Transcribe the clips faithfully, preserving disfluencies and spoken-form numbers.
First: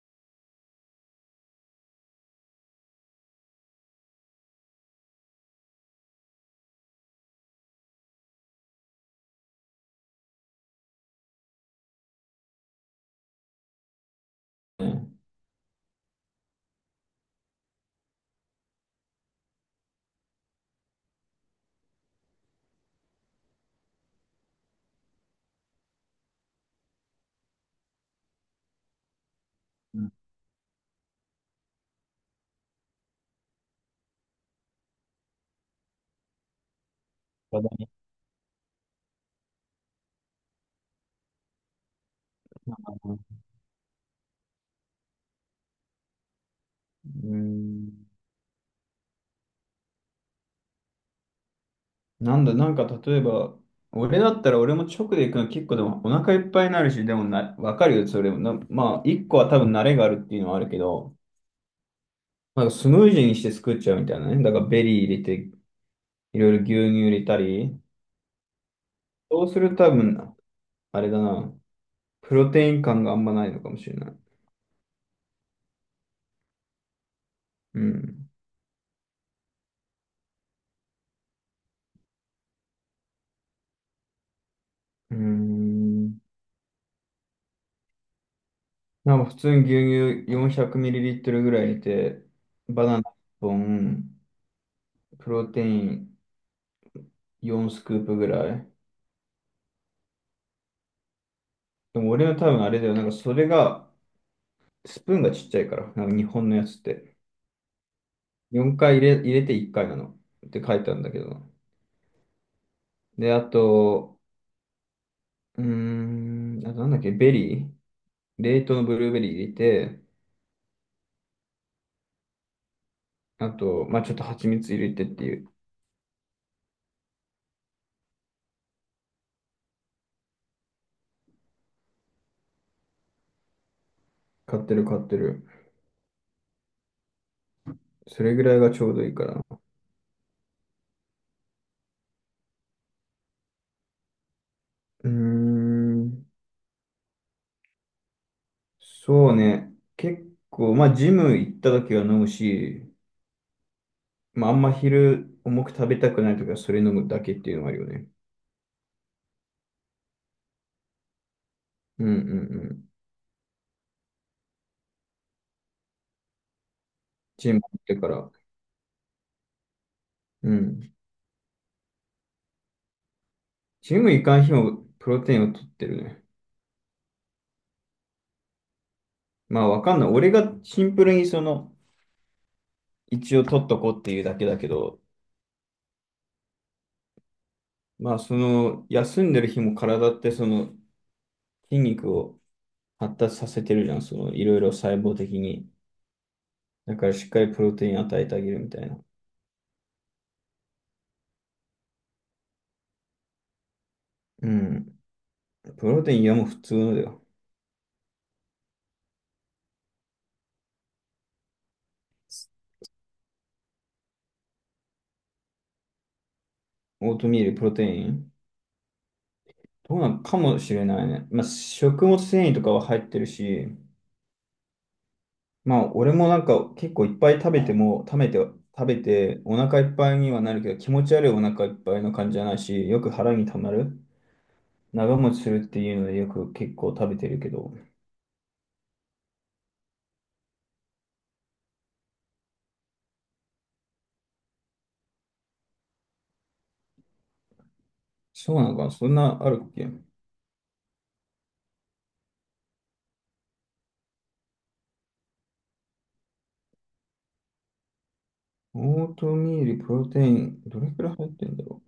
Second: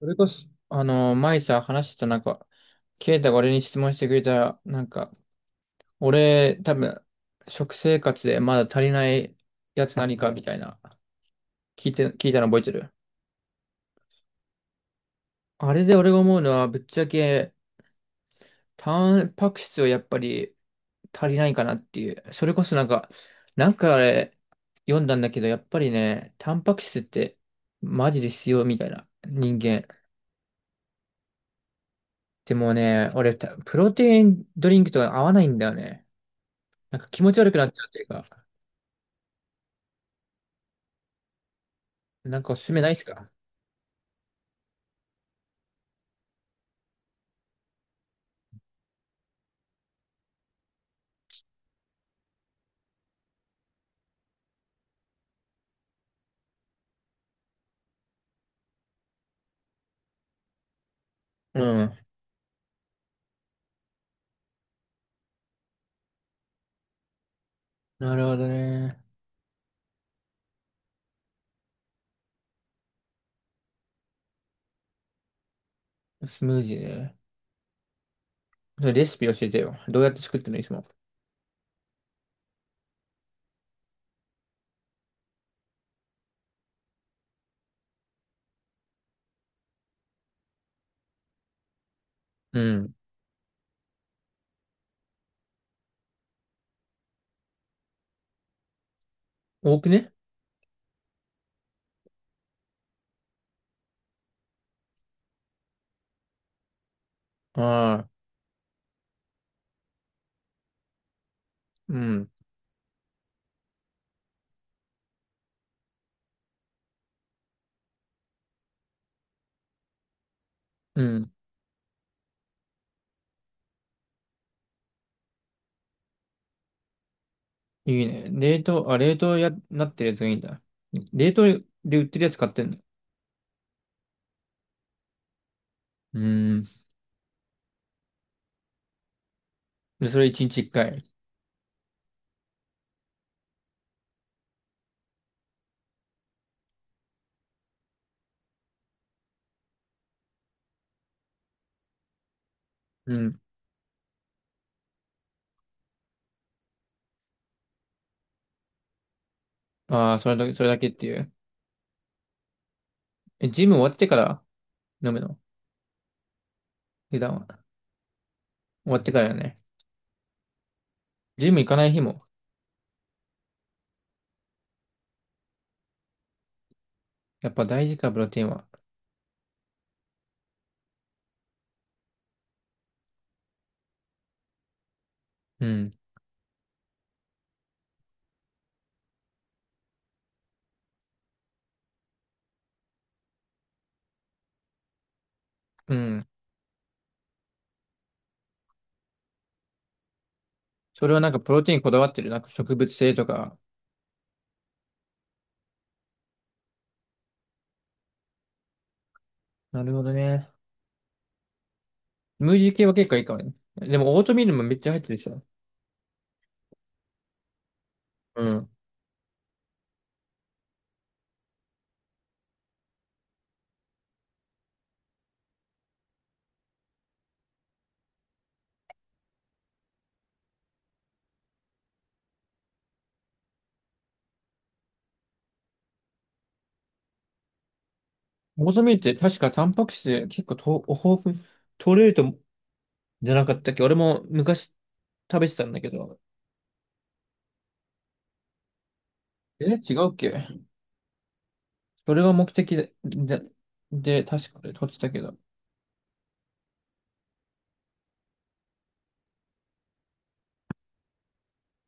それこそ、あの、前さ、話してたなんか、ケイタが俺に質問してくれた、なんか、俺、多分、食生活でまだ足りないやつ何かみたいな、聞いて、聞いたの覚えてる。あれで俺が思うのは、ぶっちゃけ、タンパク質はやっぱり足りないかなっていう。それこそなんか、なんかあれ、読んだんだけど、やっぱりね、タンパク質って、マジで必要みたいな、人間。うん。でもね、俺た、プロテインドリンクとか合わないんだよね。なんか気持ち悪く話な題っちゃにうというか、なんかおすすなっめないでたすかか？な。うん。なんだ、なんか例えば、俺だったら俺も直で行くの結構でもお腹いっぱいになるし、でもな、わかるよ、それも。なまあ、一個は多分慣れがあるっていうのはあるけど、うん。なんかスムージーにして作っちゃうみたいなね。だからベリー入れて、いろいろ牛乳入れたり、なるほどね。そうすると多分、あれだな、プロテイン感があんまないのかもしれない。スムージーね。うん。それレシピ教えてよ。どうやって作ってるのいつも？うーん、なんか普通に牛乳 よんひゃくミリリットル ぐらい入れて、うバナん。ナいっぽん、プロテインよんスクープぐらい。多くね？でも俺は多分あれだよ。なんかそれが、スプーンがちっちゃいから、なんか日本のやつって。ああ、よんかい入れ、入れていっかいなの。って書いてあるんだけど。うん。で、あと、うーん、あとなんだっけ、ベリー。冷凍のブルーベリー入れて、うん。あと、まあちょっと蜂蜜入れてっていう。いいね。冷凍、あ、冷凍や、なってるやつがいいんだ。冷凍で売ってるやつ買ってんの？買ってる買ってる。うん。それぐらいがちょうどいいからな。で、それいちにちいっかい？うーん、そうね。結構、まあジム行った時は飲むし、うん。まあ、あんま昼重く食べたくないときはそれ飲むだけっていうのはあるよね。ああ、それだけ、それだけっていう。うんうんうん。え、ジム終わってから飲むの普段ジムは？行ってから。終わってからよね。うん。ジム行かない日も。ジム行かん日もプロテインを取ってるね。やっぱ大事か、プロテインは。まあわかんない。俺がシンプルにその、一応取っとこうっていうだけだけど、うん。まあその、休んでる日も体ってその、筋肉を発達させてるじゃん。その、いろいろ細胞的に。うん。だからしっかりプロテイン与えてあげるみたいな。それはなんかプロテインこだわってる？なんか植物性とか。うん。プロテイン、いや、もう普通のだよ。なるほどね。ムーディー系は結構いいかもね。でもオートミールもめっちゃ入ってるでしょ。オートミールプロテイン、うん。どうなんかもしれないね。まあ、食物繊維とかは入ってるし、まあ、俺もなんか結構いっぱい食べても、食べて、食べて、お腹いっぱいにはなるけど、気持ち悪いお腹いっぱいの感じじゃないし、よく腹にたまる。長持ちするっていうので、よく結構食べてるけど、オートミールって確かタンパク質結構と豊富、取れると、じゃなかったっけ、俺も昔食べてたんだけど。そうなのかな、そんなあるえ、っけ。違うっけ？それが目的で、で、で確かで取ってたけど。オートミール、プロテイン、どれくらい入ってんだろ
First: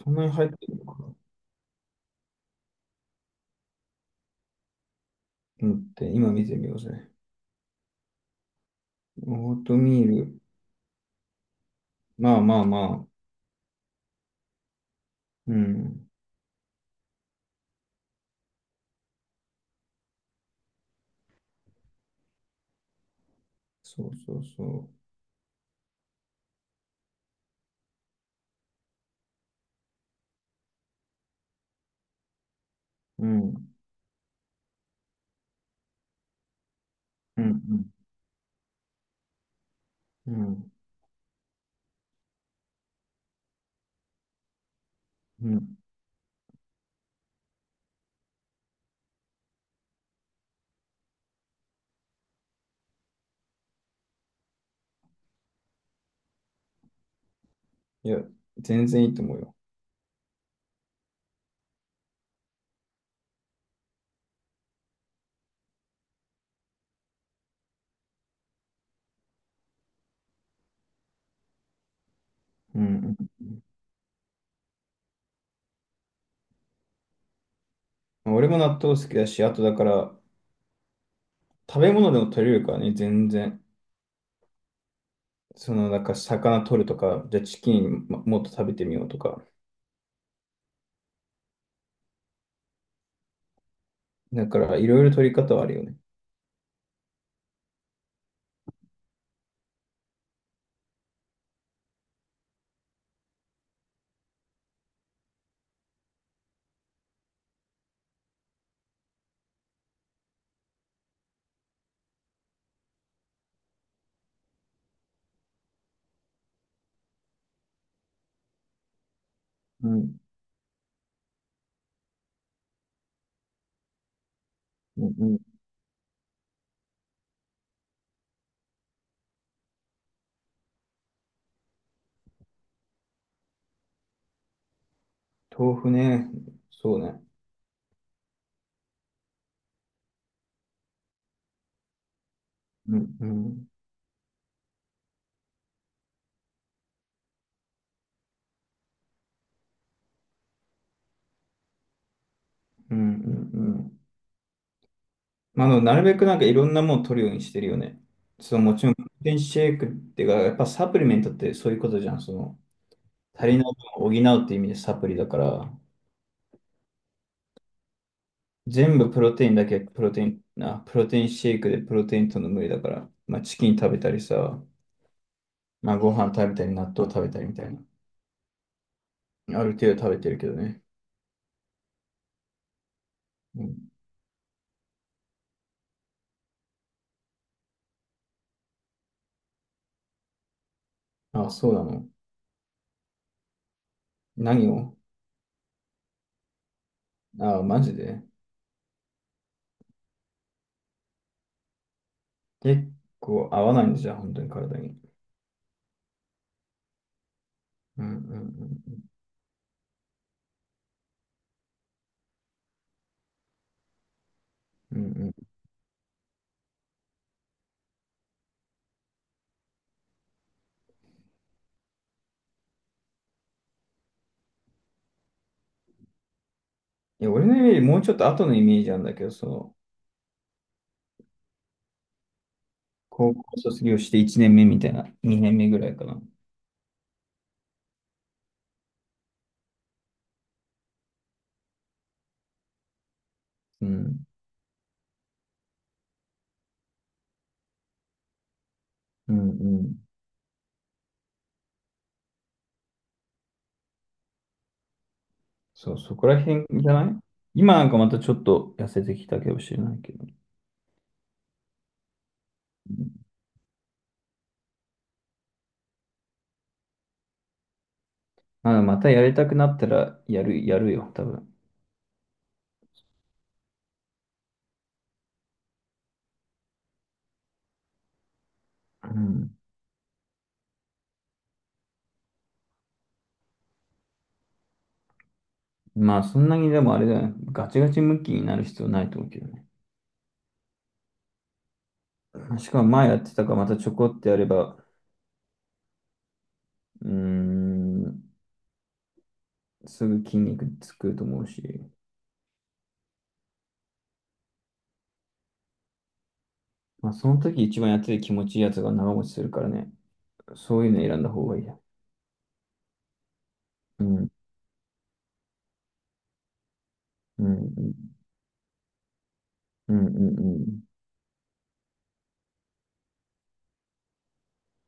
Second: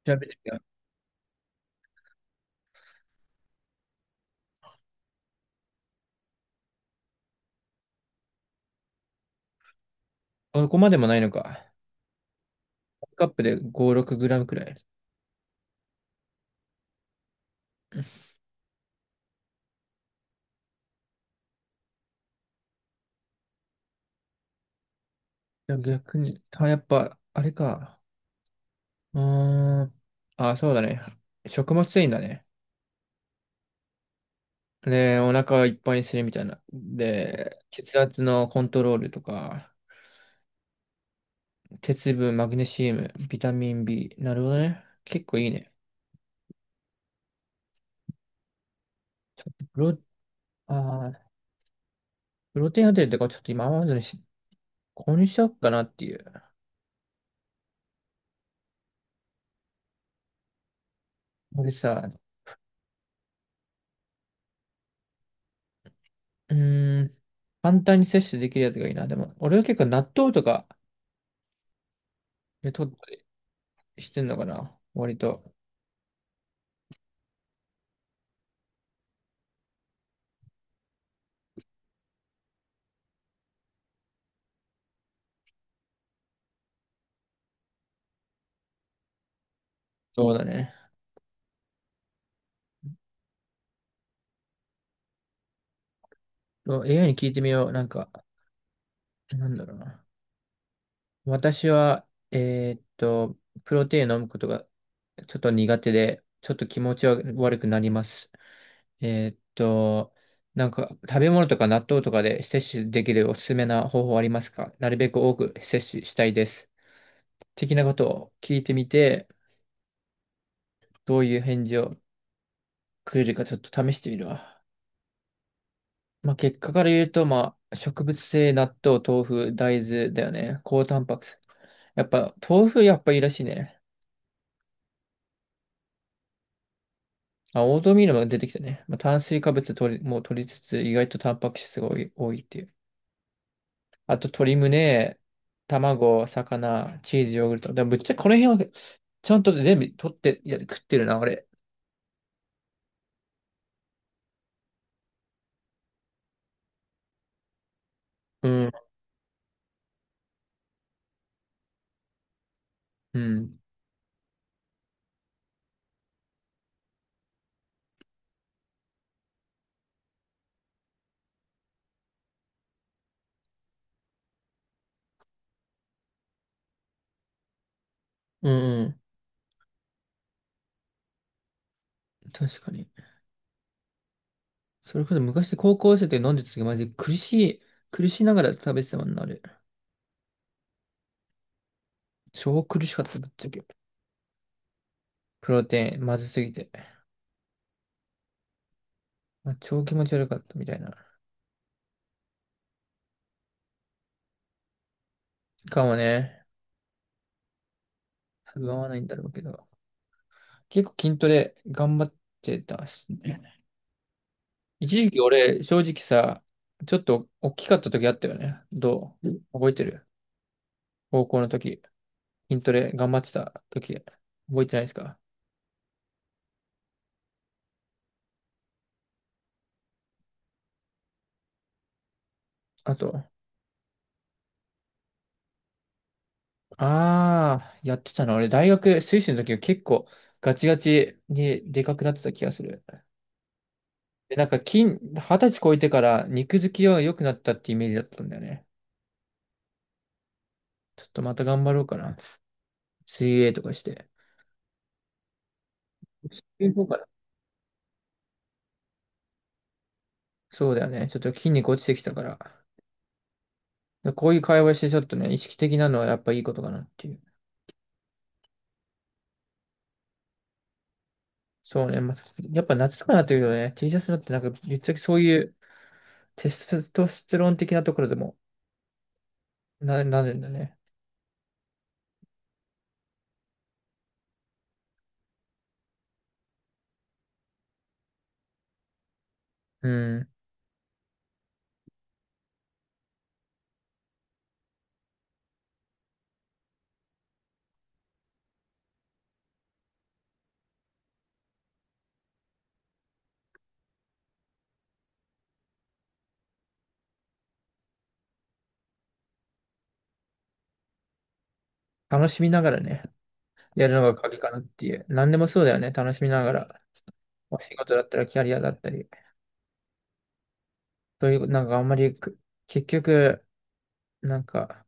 う。そん調なべにて入みっよう。てるのかな。うん、って、今見てみようぜ。オートミール、そこまでもないのか。まあまあまあ、カップでご、ろくグラムくらい。いうん、そうそうそや逆に、たやっぱ、あれか。うーん。あ、そうだね。食物繊維だね。う。うん。で、お腹いっぱいにするみたいな。うで、ん血圧のコントロールとか、うん。うん。鉄分、マグネシウム、ビタミンビー。なるほどね。結構いういね。ん、ちょっとプロ、あープロテインホテルとかちょっと今までにし購入しようかなっていう。いや、全然いいと思うよ。俺さ、うーん、簡単に摂取できるやつがいいな。でも、俺は結構納豆とかでう取ったんりしてんのかな。割と。うん。俺も納豆好きだし、あとだから、食べ物でも取れるからね、全然。その、なんか魚取るとか、じゃあチキンももっと食べてみようとか。そうだね。だから、いろいろ取り方はあるよね。そう エーアイ に聞いてみよう。なんか、なんだろうな。私は、えーっと、プロテイン飲むことがちょっと苦手で、ちょっと気持ちは悪くなります。えーっと、なんか食べ物とか納豆とかで摂取できるおすすめな方法ありますか？なるべく多く摂取したいです。的なことを聞いてみて、うん。どういう返事をくれるかちょっと試してみるわ。うんうん。まあ、結果から言うと、まあ、植物性納豆、豆腐、大豆だよね。高タンパク質。やっぱ、豆腐やっぱいいらしいね。豆腐ね。そうね。あ、オートミールも出てきたね。まあ、炭水化物取り、もう取りつつ、意外とタンパク質が多い、多いっていう。うんうん。あと鶏胸、卵、魚、チーズ、ヨーグルト。でもぶっちゃけこの辺はちゃんと全部取って、いや、食ってるな、俺。うんうんうん。まあ、あの、なるべくなんかいろんなもの取るようにしてるよね。うそう、ん。もちろん、プロテインシェイクっていうか、やっぱサプリメントってそういうことじゃん。その、う足ん。りない分を補うっていう意味でサプリだから、全部プロテインだけプロテイン、あ、プロテインシェイクでプロテインとの無理だから、まあチキン食べたりさ、まあご飯食べたり納豆食べたりみたいな。うんうん。ある程度食べてるけどね。確かに。うん。それこそ昔高校生で飲んでた時マジで苦しい、苦しながら食べてたもんな、あれ。あ、そうなの。超苦しかった、ぶっちゃけ。何を。プロテイン、まずすぎて。あ、マジで。まあ、超気持ち悪かったみたいな。結構合わないんだじゃん、本当に体に。かもね。うんう合わなんいんだろうけど。結構筋トレ頑張ってたし。う一んう時ん。う期んうん。い俺、正直さ、ちょっと大きかった時あったよね。どう覚えてる？高校の時、筋トレ頑張ってた時、覚えてないですか？や、俺のイメージ、もうちょっと後のイメージなんだけど、その、あと、高校卒業していちねんめみたいな、にねんめぐらいかな。あー、やってたの。俺、大学、水星の時は結構ガチガチにでかくなってた気がする。うん。で、なんか筋、はたち超えてから肉付きは良くなったってイメージだったんだよね。うんうん。ちょっとまた頑張ろうかな。水泳とかして。そう、そこら水辺泳の方じゃかなな？い。今なんかまたちょっと痩せてきたかもしれないけど。そうだよね。ちょっと筋肉落ちてきたから。で、こういう会話してちょっとね、意識的なのはやっぱいいことかなっていう。まあ、また、やりたくなったらやる、やるよ、多分。そうね、まあ、やっぱ夏とかになってくるとね、ティーシャツだってなんか、ぶっちゃけそういうテストステロン的なところでもうん。な、なるんだね。まあ、そんなにでもあれだよね。ガチガチムッキーになる必要ないと思うけどね。うん。しかも前やってたからまたちょこってやれば、うーん、すぐ筋肉つくと思うし。まあ、その時一番やってて気持ちいいやつが長持ちするからね。そういうの選んだ方がいいや。楽しみながらね、やるのうがん、鍵かなっていう。何でもそうだよね、楽しみながら。うん、うお仕ん、事だったらキャリアだったり。うん、うん、うん、そういう、なんかあんまりく、結局、なんか、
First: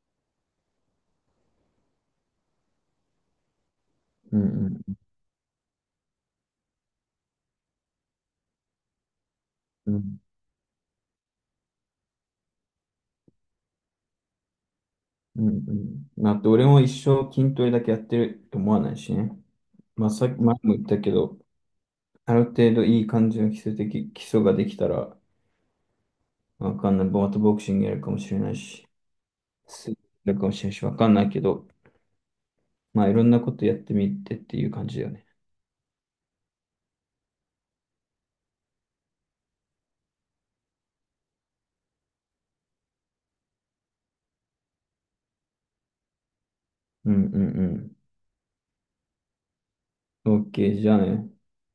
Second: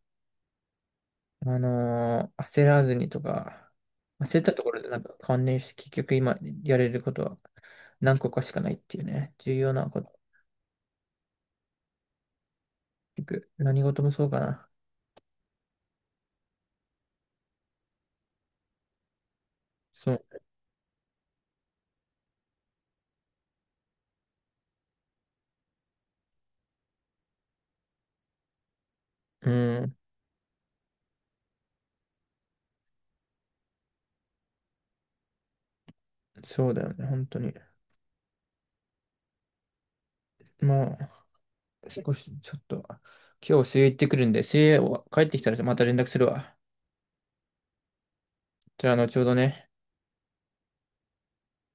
あのー焦らずにとか、う焦ったとこん、ろでなんか関連して結局今やれることは何個かしかないっていうね、重要なうこと。ん。結局何事もそうかな。うんうん。まあと、俺も一生筋トレだけやってると思わないしね。まあ、そさっきう、前も言ったけど、ある程度いい感じの基礎的、基礎ができたら、わかんない。ボートボクシングやるかもしれないし、う水ん、泳やるかもしれないし、わかんないけど、まあ、いろんなことやってみてっていう感じだよね。そうだよね、本当に。もう少しちょっと、今日水泳行ってくるんで、水泳を帰ってきたらまた連絡するわ。うんうんじゃあ後ほどね。うん。オーケー、じゃあね。